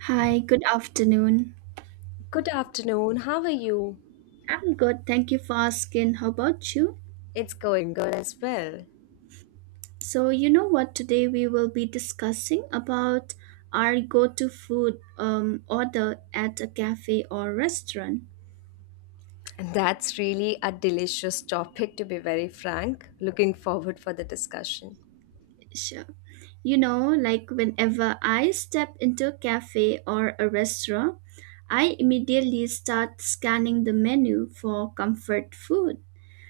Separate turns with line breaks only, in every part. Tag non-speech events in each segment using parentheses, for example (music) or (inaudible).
Hi, good afternoon.
Good afternoon. How are you?
I'm good. Thank you for asking. How about you?
It's going good as well.
So, you know what? Today we will be discussing about our go-to food order at a cafe or restaurant.
And that's really a delicious topic, to be very frank. Looking forward for the discussion.
Sure. You know, like whenever I step into a cafe or a restaurant, I immediately start scanning the menu for comfort food.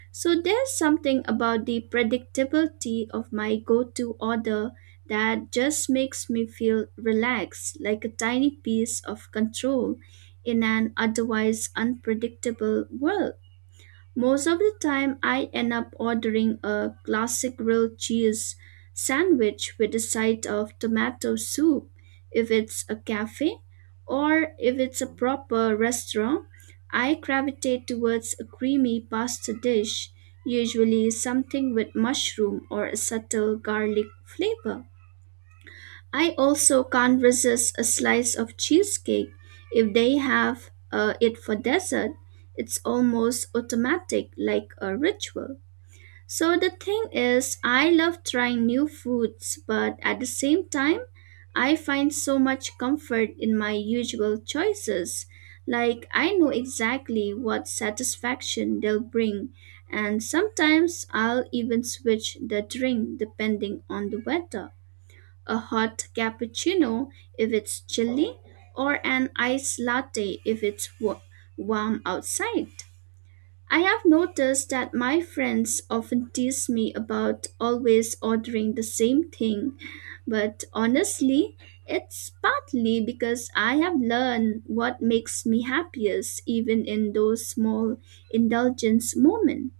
So there's something about the predictability of my go to order that just makes me feel relaxed, like a tiny piece of control in an otherwise unpredictable world. Most of the time, I end up ordering a classic grilled cheese sandwich with a side of tomato soup if it's a cafe, or if it's a proper restaurant, I gravitate towards a creamy pasta dish, usually something with mushroom or a subtle garlic flavor. I also can't resist a slice of cheesecake if they have it for dessert. It's almost automatic, like a ritual. So the thing is, I love trying new foods, but at the same time, I find so much comfort in my usual choices. Like, I know exactly what satisfaction they'll bring, and sometimes I'll even switch the drink depending on the weather, a hot cappuccino if it's chilly, or an iced latte if it's warm outside. I have noticed that my friends often tease me about always ordering the same thing, but honestly, it's partly because I have learned what makes me happiest even in those small indulgence moments.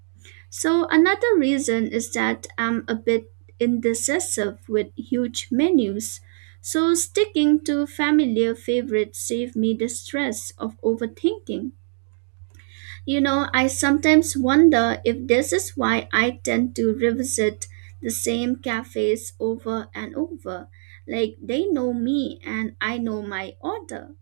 So another reason is that I'm a bit indecisive with huge menus. So sticking to familiar favorites save me the stress of overthinking. You know, I sometimes wonder if this is why I tend to revisit the same cafes over and over. Like they know me and I know my order.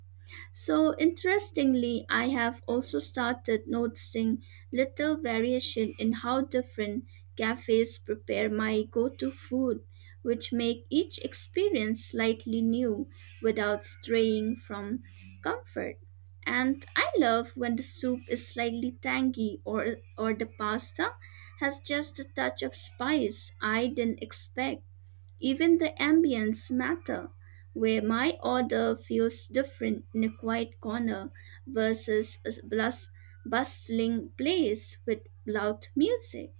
So, interestingly, I have also started noticing little variation in how different cafes prepare my go to food, which make each experience slightly new without straying from comfort. And I love when the soup is slightly tangy or the pasta has just a touch of spice I didn't expect, even the ambience matter, where my order feels different in a quiet corner versus a bustling place with loud music.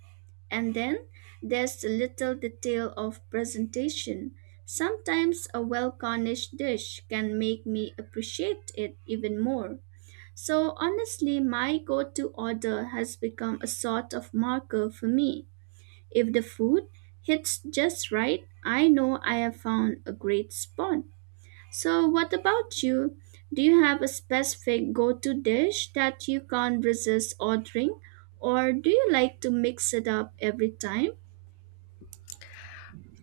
And then there's the little detail of presentation. Sometimes a well garnished dish can make me appreciate it even more. So honestly, my go-to order has become a sort of marker for me, if the food hits just right, I know I have found a great spot. So, what about you? Do you have a specific go to dish that you can't resist ordering, or do you like to mix it up every time?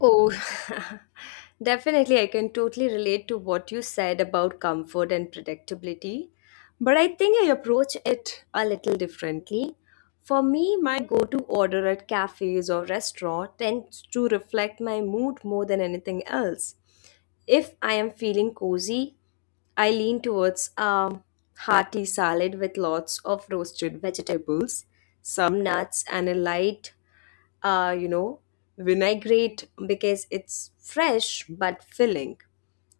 Oh, (laughs) definitely. I can totally relate to what you said about comfort and predictability. But I think I approach it a little differently. For me, my go to order at cafes or restaurant tends to reflect my mood more than anything else. If I am feeling cozy, I lean towards a hearty salad with lots of roasted vegetables, some nuts, and a light uh, you know, vinaigrette because it's fresh but filling.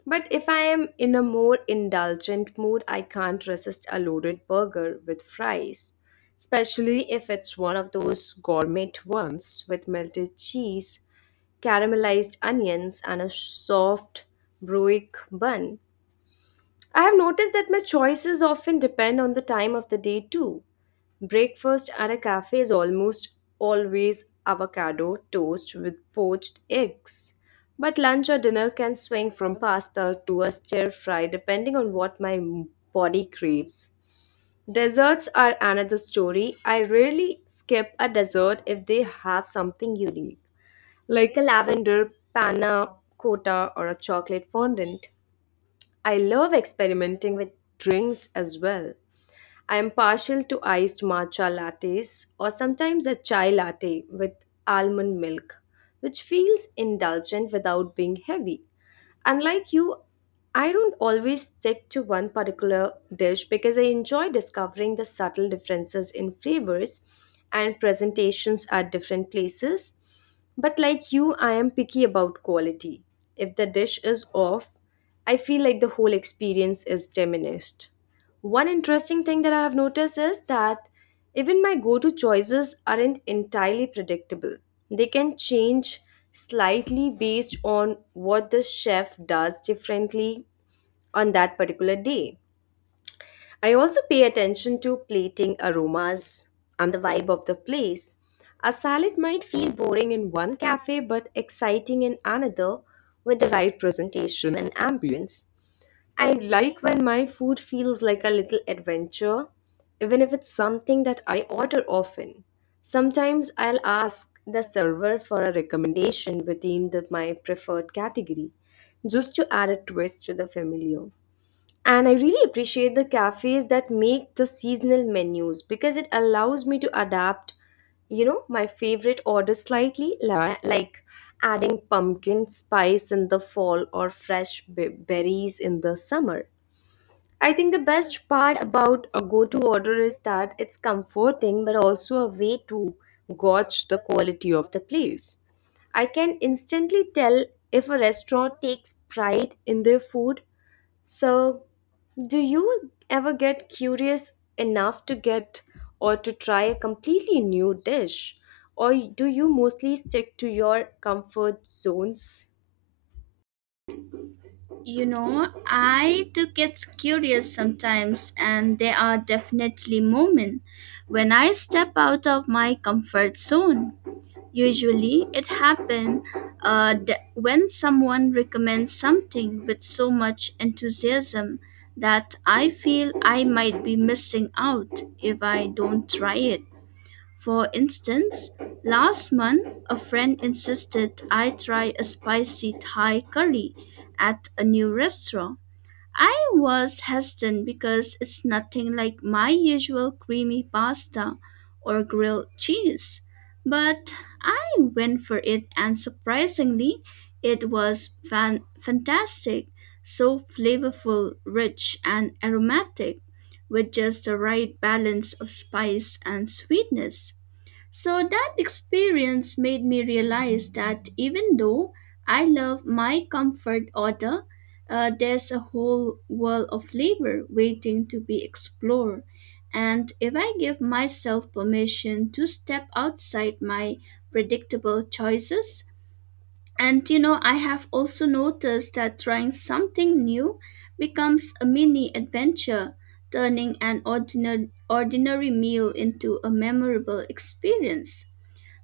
But if I am in a more indulgent mood, I can't resist a loaded burger with fries, especially if it's one of those gourmet ones with melted cheese, caramelized onions, and a soft, broic bun. I have noticed that my choices often depend on the time of the day too. Breakfast at a cafe is almost always avocado toast with poached eggs. But lunch or dinner can swing from pasta to a stir fry depending on what my body craves. Desserts are another story. I rarely skip a dessert if they have something unique, like a lavender panna cotta or a chocolate fondant. I love experimenting with drinks as well. I am partial to iced matcha lattes or sometimes a chai latte with almond milk, which feels indulgent without being heavy. Unlike you, I don't always stick to one particular dish because I enjoy discovering the subtle differences in flavors and presentations at different places. But like you, I am picky about quality. If the dish is off, I feel like the whole experience is diminished. One interesting thing that I have noticed is that even my go to choices aren't entirely predictable. They can change slightly based on what the chef does differently on that particular day. I also pay attention to plating aromas and the vibe of the place. A salad might feel boring in one cafe but exciting in another with the right presentation and ambience. I like when my food feels like a little adventure, even if it's something that I order often. Sometimes I'll ask the server for a recommendation within my preferred category, just to add a twist to the familiar. And I really appreciate the cafes that make the seasonal menus because it allows me to adapt, you know, my favorite order slightly, like adding pumpkin spice in the fall or fresh berries in the summer. I think the best part about a go to order is that it's comforting but also a way to gauge the quality of the place. I can instantly tell if a restaurant takes pride in their food. So, do you ever get curious enough to get or to try a completely new dish? Or do you mostly stick to your comfort zones?
You know, I do get curious sometimes, and there are definitely moments when I step out of my comfort zone. Usually, it happens that when someone recommends something with so much enthusiasm that I feel I might be missing out if I don't try it. For instance, last month a friend insisted I try a spicy Thai curry at a new restaurant. I was hesitant because it's nothing like my usual creamy pasta or grilled cheese, but I went for it, and surprisingly, it was fantastic, so flavorful, rich, and aromatic, with just the right balance of spice and sweetness. So that experience made me realize that even though I love my comfort order, there's a whole world of flavor waiting to be explored. And if I give myself permission to step outside my predictable choices, and you know, I have also noticed that trying something new becomes a mini adventure, turning an ordinary meal into a memorable experience.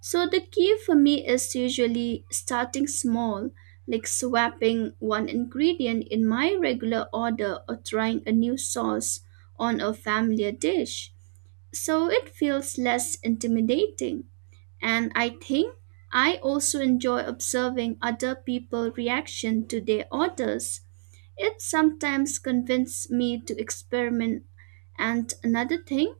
So the key for me is usually starting small, like swapping one ingredient in my regular order or trying a new sauce on a familiar dish. So it feels less intimidating. And I think I also enjoy observing other people's reaction to their orders. It sometimes convinces me to experiment. And another thing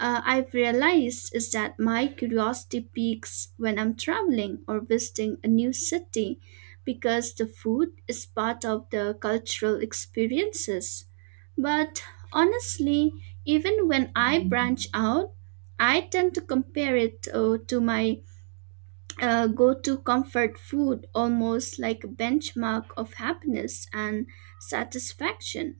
I've realized is that my curiosity peaks when I'm traveling or visiting a new city because the food is part of the cultural experiences. But honestly, even when I branch out, I tend to compare it to my go to comfort food, almost like a benchmark of happiness and satisfaction.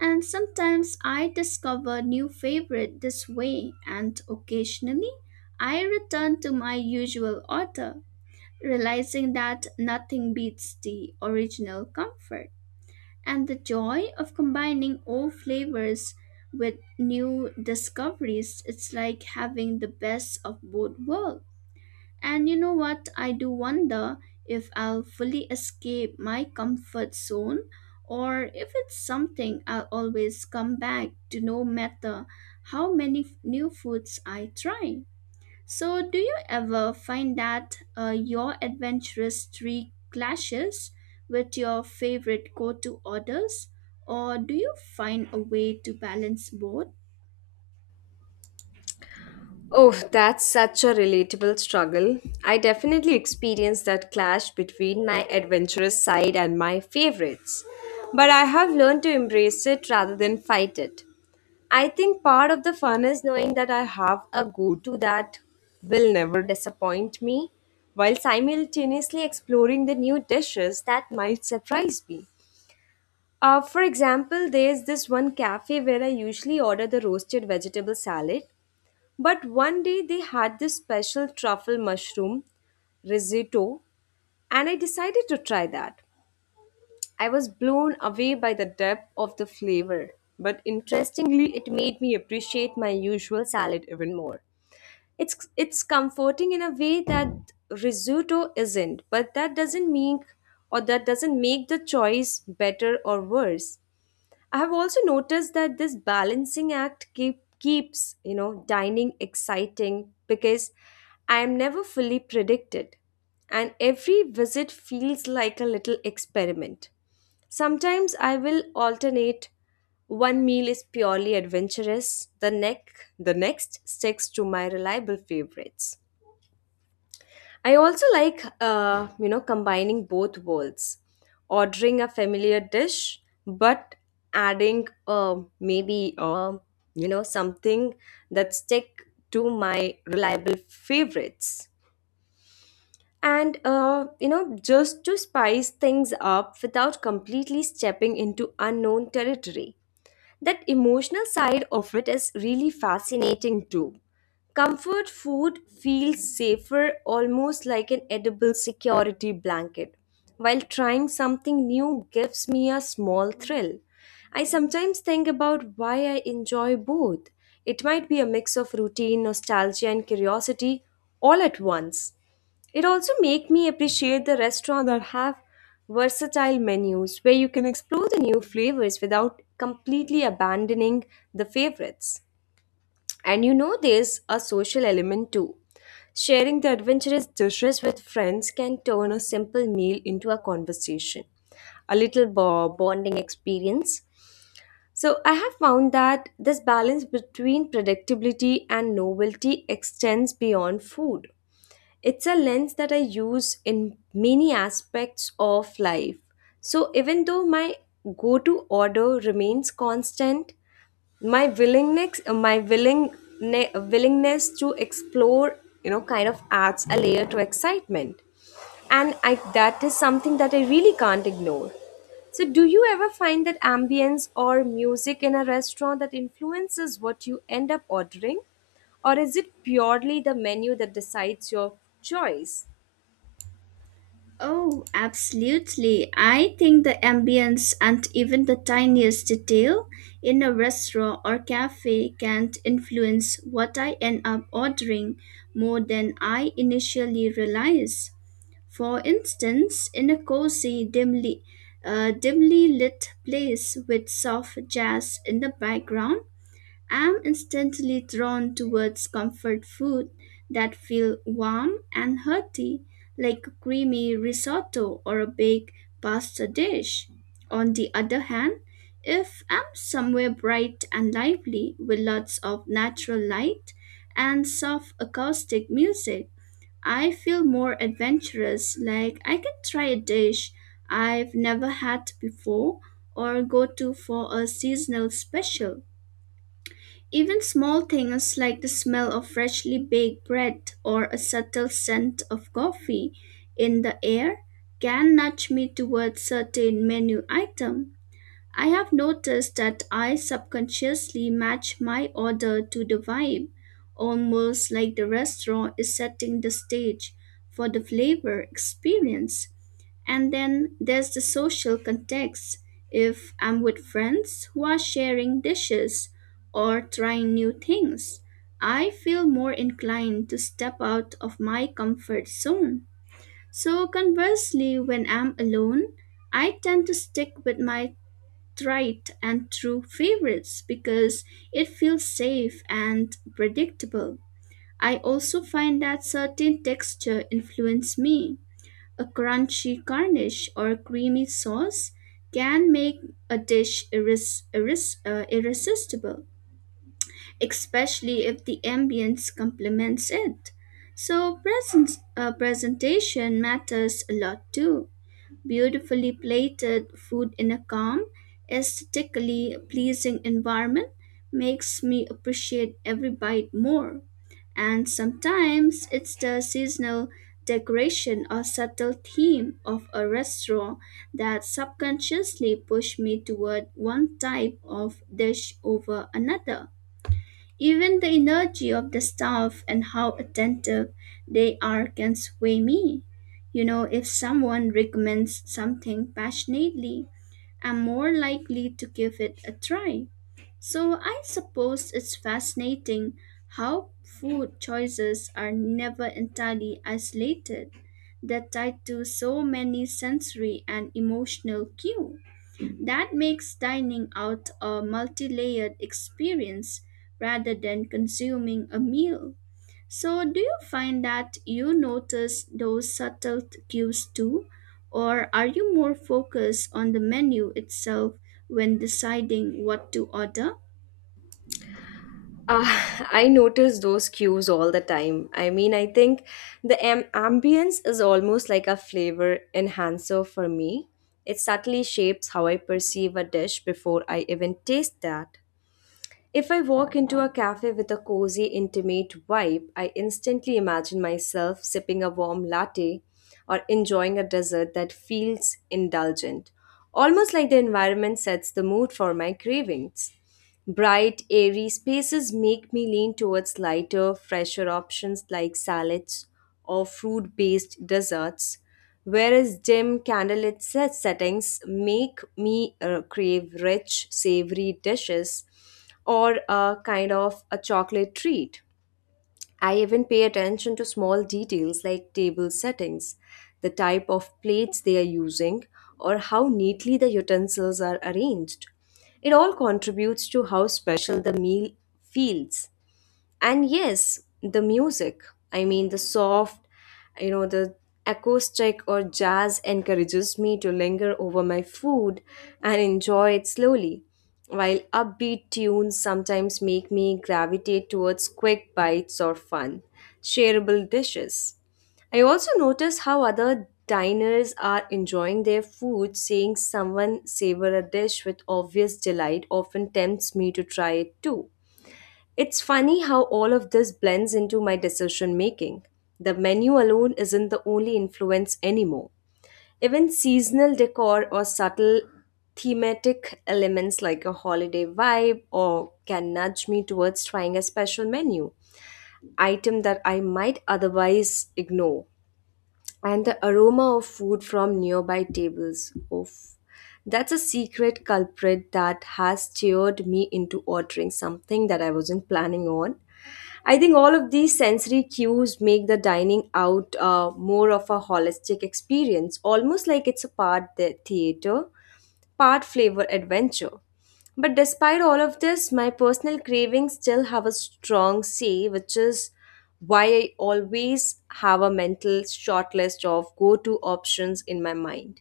And sometimes I discover new favorite this way, and occasionally I return to my usual author, realizing that nothing beats the original comfort. And the joy of combining old flavors with new discoveries, it's like having the best of both worlds. And you know what? I do wonder if I'll fully escape my comfort zone or if it's something I'll always come back to no matter how many new foods I try. So, do you ever find that your adventurous streak clashes with your favorite go to orders, or do you find a way to balance both?
Oh, that's such a relatable struggle. I definitely experienced that clash between my adventurous side and my favorites. But I have learned to embrace it rather than fight it. I think part of the fun is knowing that I have a go to that will never disappoint me, while simultaneously exploring the new dishes that might surprise me. For example, there's this one cafe where I usually order the roasted vegetable salad, but one day they had this special truffle mushroom risotto, and I decided to try that. I was blown away by the depth of the flavor, but interestingly, it made me appreciate my usual salad even more. It's comforting in a way that risotto isn't, but that doesn't mean or that doesn't make the choice better or worse. I have also noticed that this balancing act keeps, you know, dining exciting because I am never fully predicted. And every visit feels like a little experiment. Sometimes I will alternate one meal is purely adventurous, the next sticks to my reliable favorites. I also like, you know, combining both worlds, ordering a familiar dish, but adding you know, something that stick to my reliable favorites. And, you know, just to spice things up without completely stepping into unknown territory. That emotional side of it is really fascinating too. Comfort food feels safer, almost like an edible security blanket, while trying something new gives me a small thrill. I sometimes think about why I enjoy both. It might be a mix of routine, nostalgia, and curiosity all at once. It also make me appreciate the restaurant that have versatile menus where you can explore the new flavors without completely abandoning the favorites. And you know there's a social element too. Sharing the adventurous dishes with friends can turn a simple meal into a conversation, a little bonding experience. So I have found that this balance between predictability and novelty extends beyond food. It's a lens that I use in many aspects of life. So even though my go to order remains constant, my willingness my willing ne- willingness to explore, you know, kind of adds a layer to excitement, and I that is something that I really can't ignore. So do you ever find that ambience or music in a restaurant that influences what you end up ordering, or is it purely the menu that decides your choice?
Oh, absolutely. I think the ambience and even the tiniest detail in a restaurant or cafe can influence what I end up ordering more than I initially realize. For instance, in a cozy, dimly lit place with soft jazz in the background, I'm instantly drawn towards comfort food that feel warm and hearty, like a creamy risotto or a baked pasta dish. On the other hand, if I'm somewhere bright and lively with lots of natural light and soft acoustic music, I feel more adventurous, like I can try a dish I've never had before or go to for a seasonal special. Even small things like the smell of freshly baked bread or a subtle scent of coffee in the air can nudge me towards certain menu item. I have noticed that I subconsciously match my order to the vibe, almost like the restaurant is setting the stage for the flavor experience. And then there's the social context. If I'm with friends who are sharing dishes or trying new things, I feel more inclined to step out of my comfort zone. So, conversely, when I'm alone, I tend to stick with my tried and true favorites because it feels safe and predictable. I also find that certain texture influence me, a crunchy garnish or creamy sauce can make a dish irresistible, especially if the ambience complements it. So, presentation matters a lot too, beautifully plated food in a calm, aesthetically pleasing environment makes me appreciate every bite more. And sometimes it's the seasonal decoration or subtle theme of a restaurant that subconsciously push me toward one type of dish over another. Even the energy of the staff and how attentive they are can sway me. You know, if someone recommends something passionately, I'm more likely to give it a try. So I suppose it's fascinating how food choices are never entirely isolated. They're tied to so many sensory and emotional cues. That makes dining out a multi layered experience rather than consuming a meal. So, do you find that you notice those subtle cues too, or are you more focused on the menu itself when deciding what to order?
Uh, (laughs) I notice those cues all the time. I mean, I think the ambience is almost like a flavor enhancer for me. It subtly shapes how I perceive a dish before I even taste that. If I walk into a cafe with a cozy, intimate vibe, I instantly imagine myself sipping a warm latte or enjoying a dessert that feels indulgent, almost like the environment sets the mood for my cravings. Bright, airy spaces make me lean towards lighter, fresher options like salads or fruit based desserts, whereas dim candlelit settings make me crave rich, savory dishes or a kind of a chocolate treat. I even pay attention to small details like table settings, the type of plates they are using, or how neatly the utensils are arranged. It all contributes to how special the meal feels. And yes, the music, I mean the soft, you know, the acoustic or jazz encourages me to linger over my food and enjoy it slowly, while upbeat tunes sometimes make me gravitate towards quick bites or fun shareable dishes. I also notice how other diners are enjoying their food, seeing someone savor a dish with obvious delight often tempts me to try it too. It's funny how all of this blends into my decision making. The menu alone isn't the only influence anymore. Even seasonal decor or subtle thematic elements like a holiday vibe or can nudge me towards trying a special menu item that I might otherwise ignore. And the aroma of food from nearby tables. Oof. That's a secret culprit that has steered me into ordering something that I wasn't planning on. I think all of these sensory cues make the dining out more of a holistic experience, almost like it's a part the theater, part flavor adventure. But despite all of this, my personal cravings still have a strong say, which is why I always have a mental shortlist of go to options in my mind.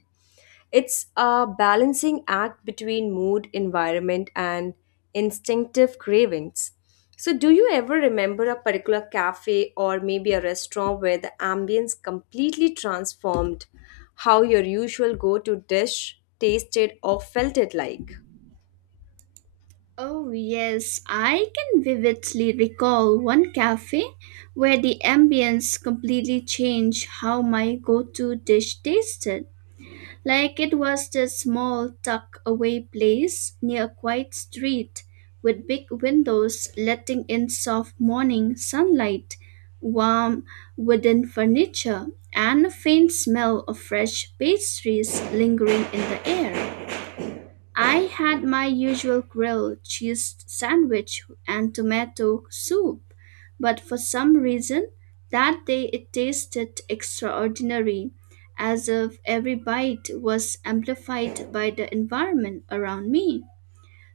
It's a balancing act between mood, environment, and instinctive cravings. So, do you ever remember a particular cafe or maybe a restaurant where the ambience completely transformed how your usual go to dish tasted or felt it like?
Oh, yes, I can vividly recall one cafe where the ambience completely changed how my go to dish tasted. Like it was this small tucked away place near a quiet street with big windows letting in soft morning sunlight, warm wooden furniture, and a faint smell of fresh pastries lingering in the air. I had my usual grilled cheese sandwich and tomato soup, but for some reason that day it tasted extraordinary, as if every bite was amplified by the environment around me.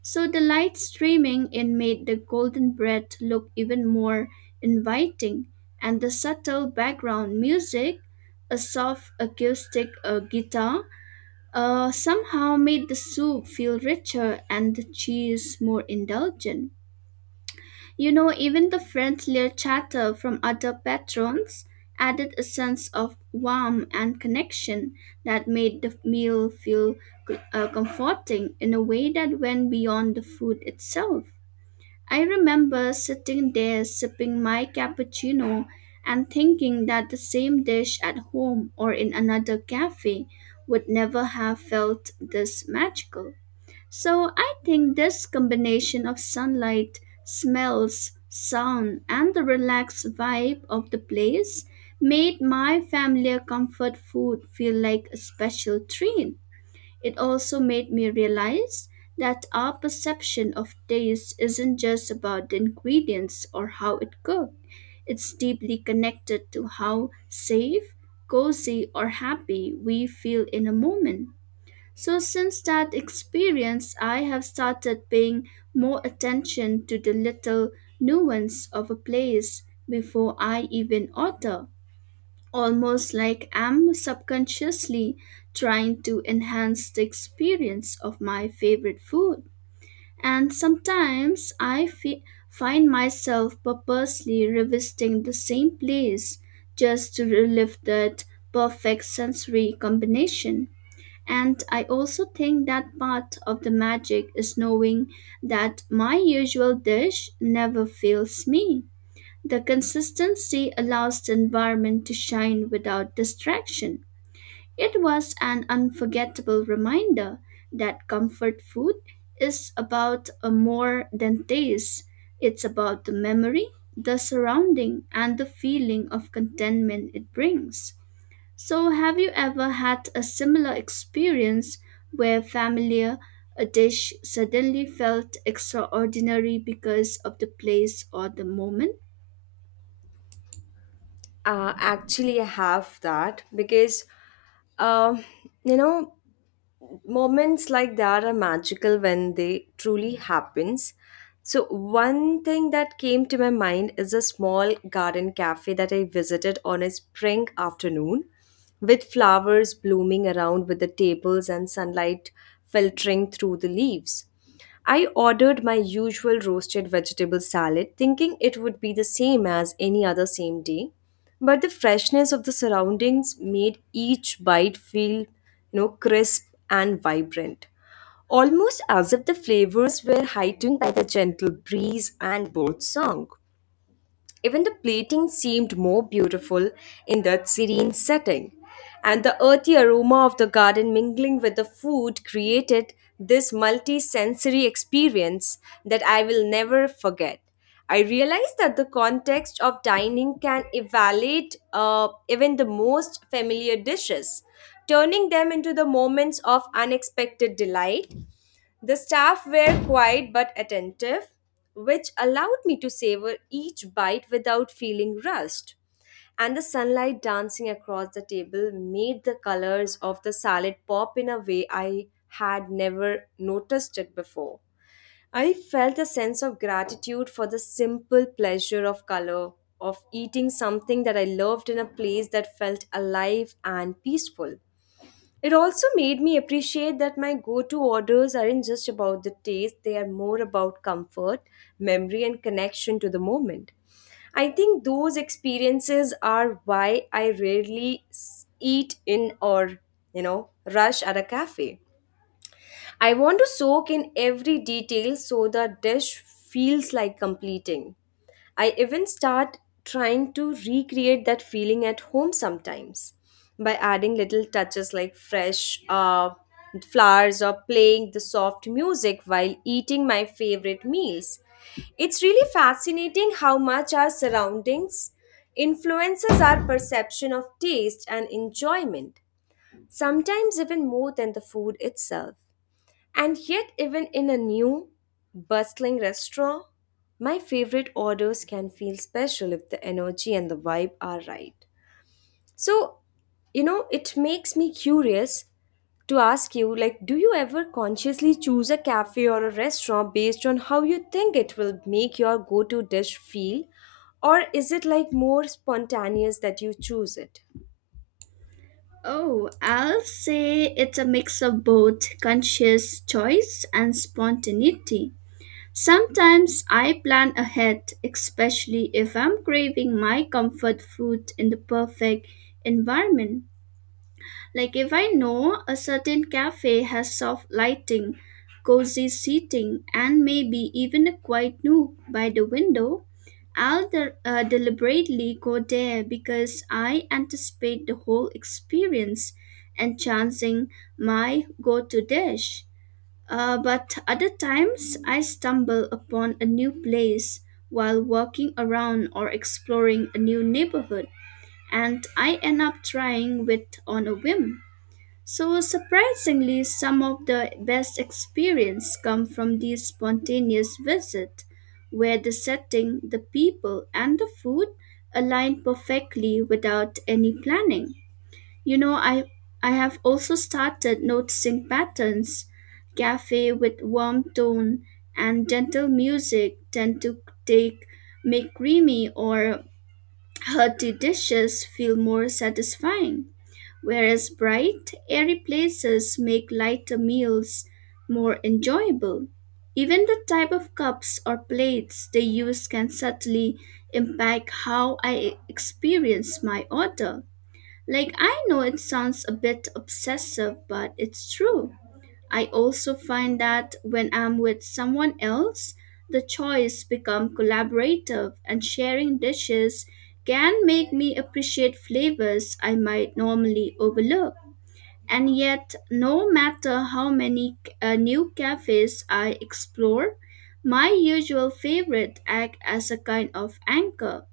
So the light streaming in made the golden bread look even more inviting, and the subtle background music, a soft acoustic guitar, somehow made the soup feel richer and the cheese more indulgent. You know, even the friendlier chatter from other patrons added a sense of warmth and connection that made the meal feel comforting in a way that went beyond the food itself. I remember sitting there sipping my cappuccino and thinking that the same dish at home or in another cafe would never have felt this magical. So I think this combination of sunlight, smells, sound, and the relaxed vibe of the place made my familiar comfort food feel like a special treat. It also made me realize that our perception of taste isn't just about the ingredients or how it cooked. It's deeply connected to how safe, cozy, or happy we feel in a moment. So, since that experience, I have started paying more attention to the little nuance of a place before I even order, almost like I'm subconsciously trying to enhance the experience of my favorite food. And sometimes I find myself purposely revisiting the same place just to relive that perfect sensory combination. And I also think that part of the magic is knowing that my usual dish never fails me. The consistency allows the environment to shine without distraction. It was an unforgettable reminder that comfort food is about a more than taste. It's about the memory, the surrounding, and the feeling of contentment it brings. So, have you ever had a similar experience where familiar a dish suddenly felt extraordinary because of the place or the moment?
Actually, I have that because, um, you know, moments like that are magical when they truly happens. So one thing that came to my mind is a small garden cafe that I visited on a spring afternoon with flowers blooming around with the tables and sunlight filtering through the leaves. I ordered my usual roasted vegetable salad thinking it would be the same as any other same day, but the freshness of the surroundings made each bite feel, you know, crisp and vibrant, almost as if the flavors were heightened by the gentle breeze and bird song. Even the plating seemed more beautiful in that serene setting, and the earthy aroma of the garden mingling with the food created this multi sensory experience that I will never forget. I realized that the context of dining can evaluate even the most familiar dishes, turning them into the moments of unexpected delight. The staff were quiet but attentive, which allowed me to savor each bite without feeling rushed. And the sunlight dancing across the table made the colors of the salad pop in a way I had never noticed it before. I felt a sense of gratitude for the simple pleasure of color, of eating something that I loved in a place that felt alive and peaceful. It also made me appreciate that my go to orders aren't just about the taste, they are more about comfort, memory, and connection to the moment. I think those experiences are why I rarely eat in or, you know, rush at a cafe. I want to soak in every detail so the dish feels like completing. I even start trying to recreate that feeling at home sometimes by adding little touches like fresh flowers or playing the soft music while eating my favorite meals. It's really fascinating how much our surroundings influences our perception of taste and enjoyment, sometimes even more than the food itself. And yet, even in a new, bustling restaurant, my favorite orders can feel special if the energy and the vibe are right. So, you know, it makes me curious to ask you like, do you ever consciously choose a cafe or a restaurant based on how you think it will make your go-to dish feel, or is it like more spontaneous that you choose it?
Oh, I'll say it's a mix of both conscious choice and spontaneity. Sometimes I plan ahead, especially if I'm craving my comfort food in the perfect environment. Like if I know a certain cafe has soft lighting, cozy seating, and maybe even a quiet nook by the window, I'll deliberately go there because I anticipate the whole experience and chancing my go-to dish. But other times I stumble upon a new place while walking around or exploring a new neighborhood and I end up trying with on a whim. So surprisingly, some of the best experience come from these spontaneous visits, where the setting, the people, and the food align perfectly without any planning. You know, I have also started noticing patterns. Cafe with warm tone and gentle music tend to take make creamy or hearty dishes feel more satisfying, whereas bright, airy places make lighter meals more enjoyable. Even the type of cups or plates they use can subtly impact how I experience my order. Like, I know it sounds a bit obsessive, but it's true. I also find that when I'm with someone else, the choice become collaborative and sharing dishes can make me appreciate flavors I might normally overlook. And yet, no matter how many new cafes I explore, my usual favorite act as a kind of anchor.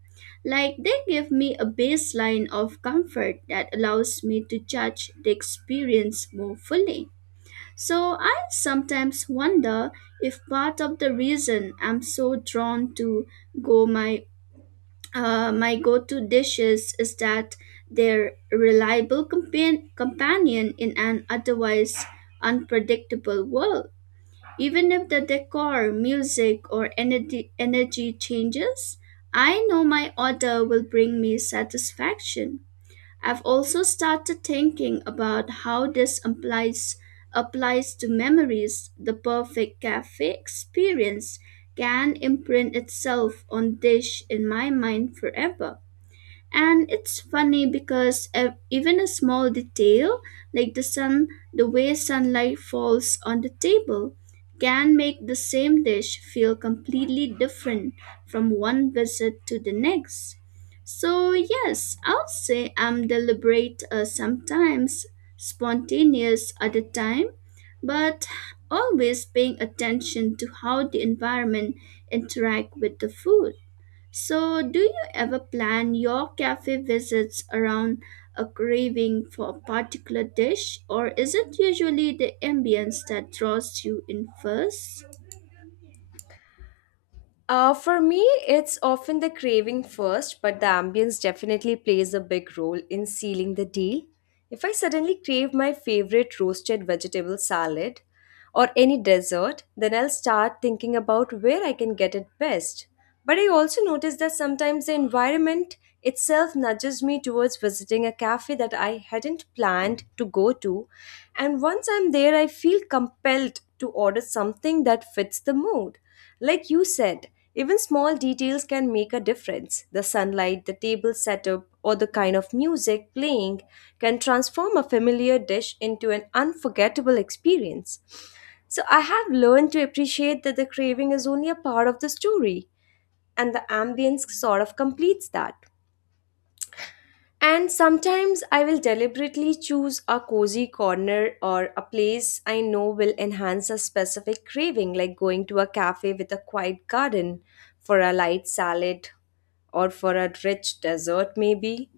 Like they give me a baseline of comfort that allows me to judge the experience more fully. So I sometimes wonder if part of the reason I'm so drawn to gourmet my go-to dishes is that they're reliable companion in an otherwise unpredictable world. Even if the decor, music, or energy changes, I know my order will bring me satisfaction. I've also started thinking about how this applies to memories. The perfect cafe experience can imprint itself on dish in my mind forever. And it's funny because even a small detail, like the sun, the way sunlight falls on the table, can make the same dish feel completely different from one visit to the next. So, yes, I'll say I'm deliberate sometimes, spontaneous other time, but always paying attention to how the environment interact with the food. So, do you ever plan your cafe visits around a craving for a particular dish, or is it usually the ambience that draws you in first?
For me, it's often the craving first, but the ambience definitely plays a big role in sealing the deal. If I suddenly crave my favorite roasted vegetable salad, or any dessert, then I'll start thinking about where I can get it best. But I also notice that sometimes the environment itself nudges me towards visiting a cafe that I hadn't planned to go to, and once I'm there, I feel compelled to order something that fits the mood. Like you said, even small details can make a difference. The sunlight, the table setup, or the kind of music playing can transform a familiar dish into an unforgettable experience. So I have learned to appreciate that the craving is only a part of the story, and the ambience sort of completes that. And sometimes I will deliberately choose a cozy corner or a place I know will enhance a specific craving, like going to a cafe with a quiet garden for a light salad or for a rich dessert, maybe.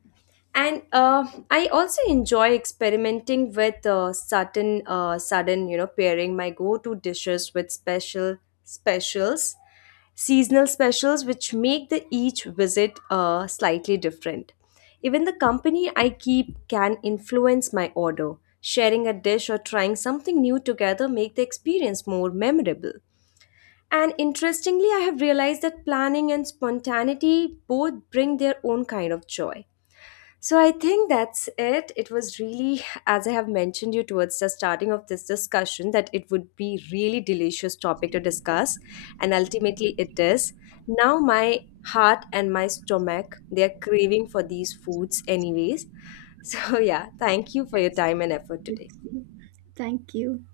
And I also enjoy experimenting with you know, pairing my go-to dishes with specials, seasonal specials, which make the each visit slightly different. Even the company I keep can influence my order. Sharing a dish or trying something new together make the experience more memorable. And interestingly, I have realized that planning and spontaneity both bring their own kind of joy. So I think that's it. It was really, as I have mentioned you towards the starting of this discussion, that it would be really delicious topic to discuss, and ultimately it is. Now my heart and my stomach they are craving for these foods anyways. (laughs) So yeah, thank you for your time and
Absolutely.
effort today.
Thank you.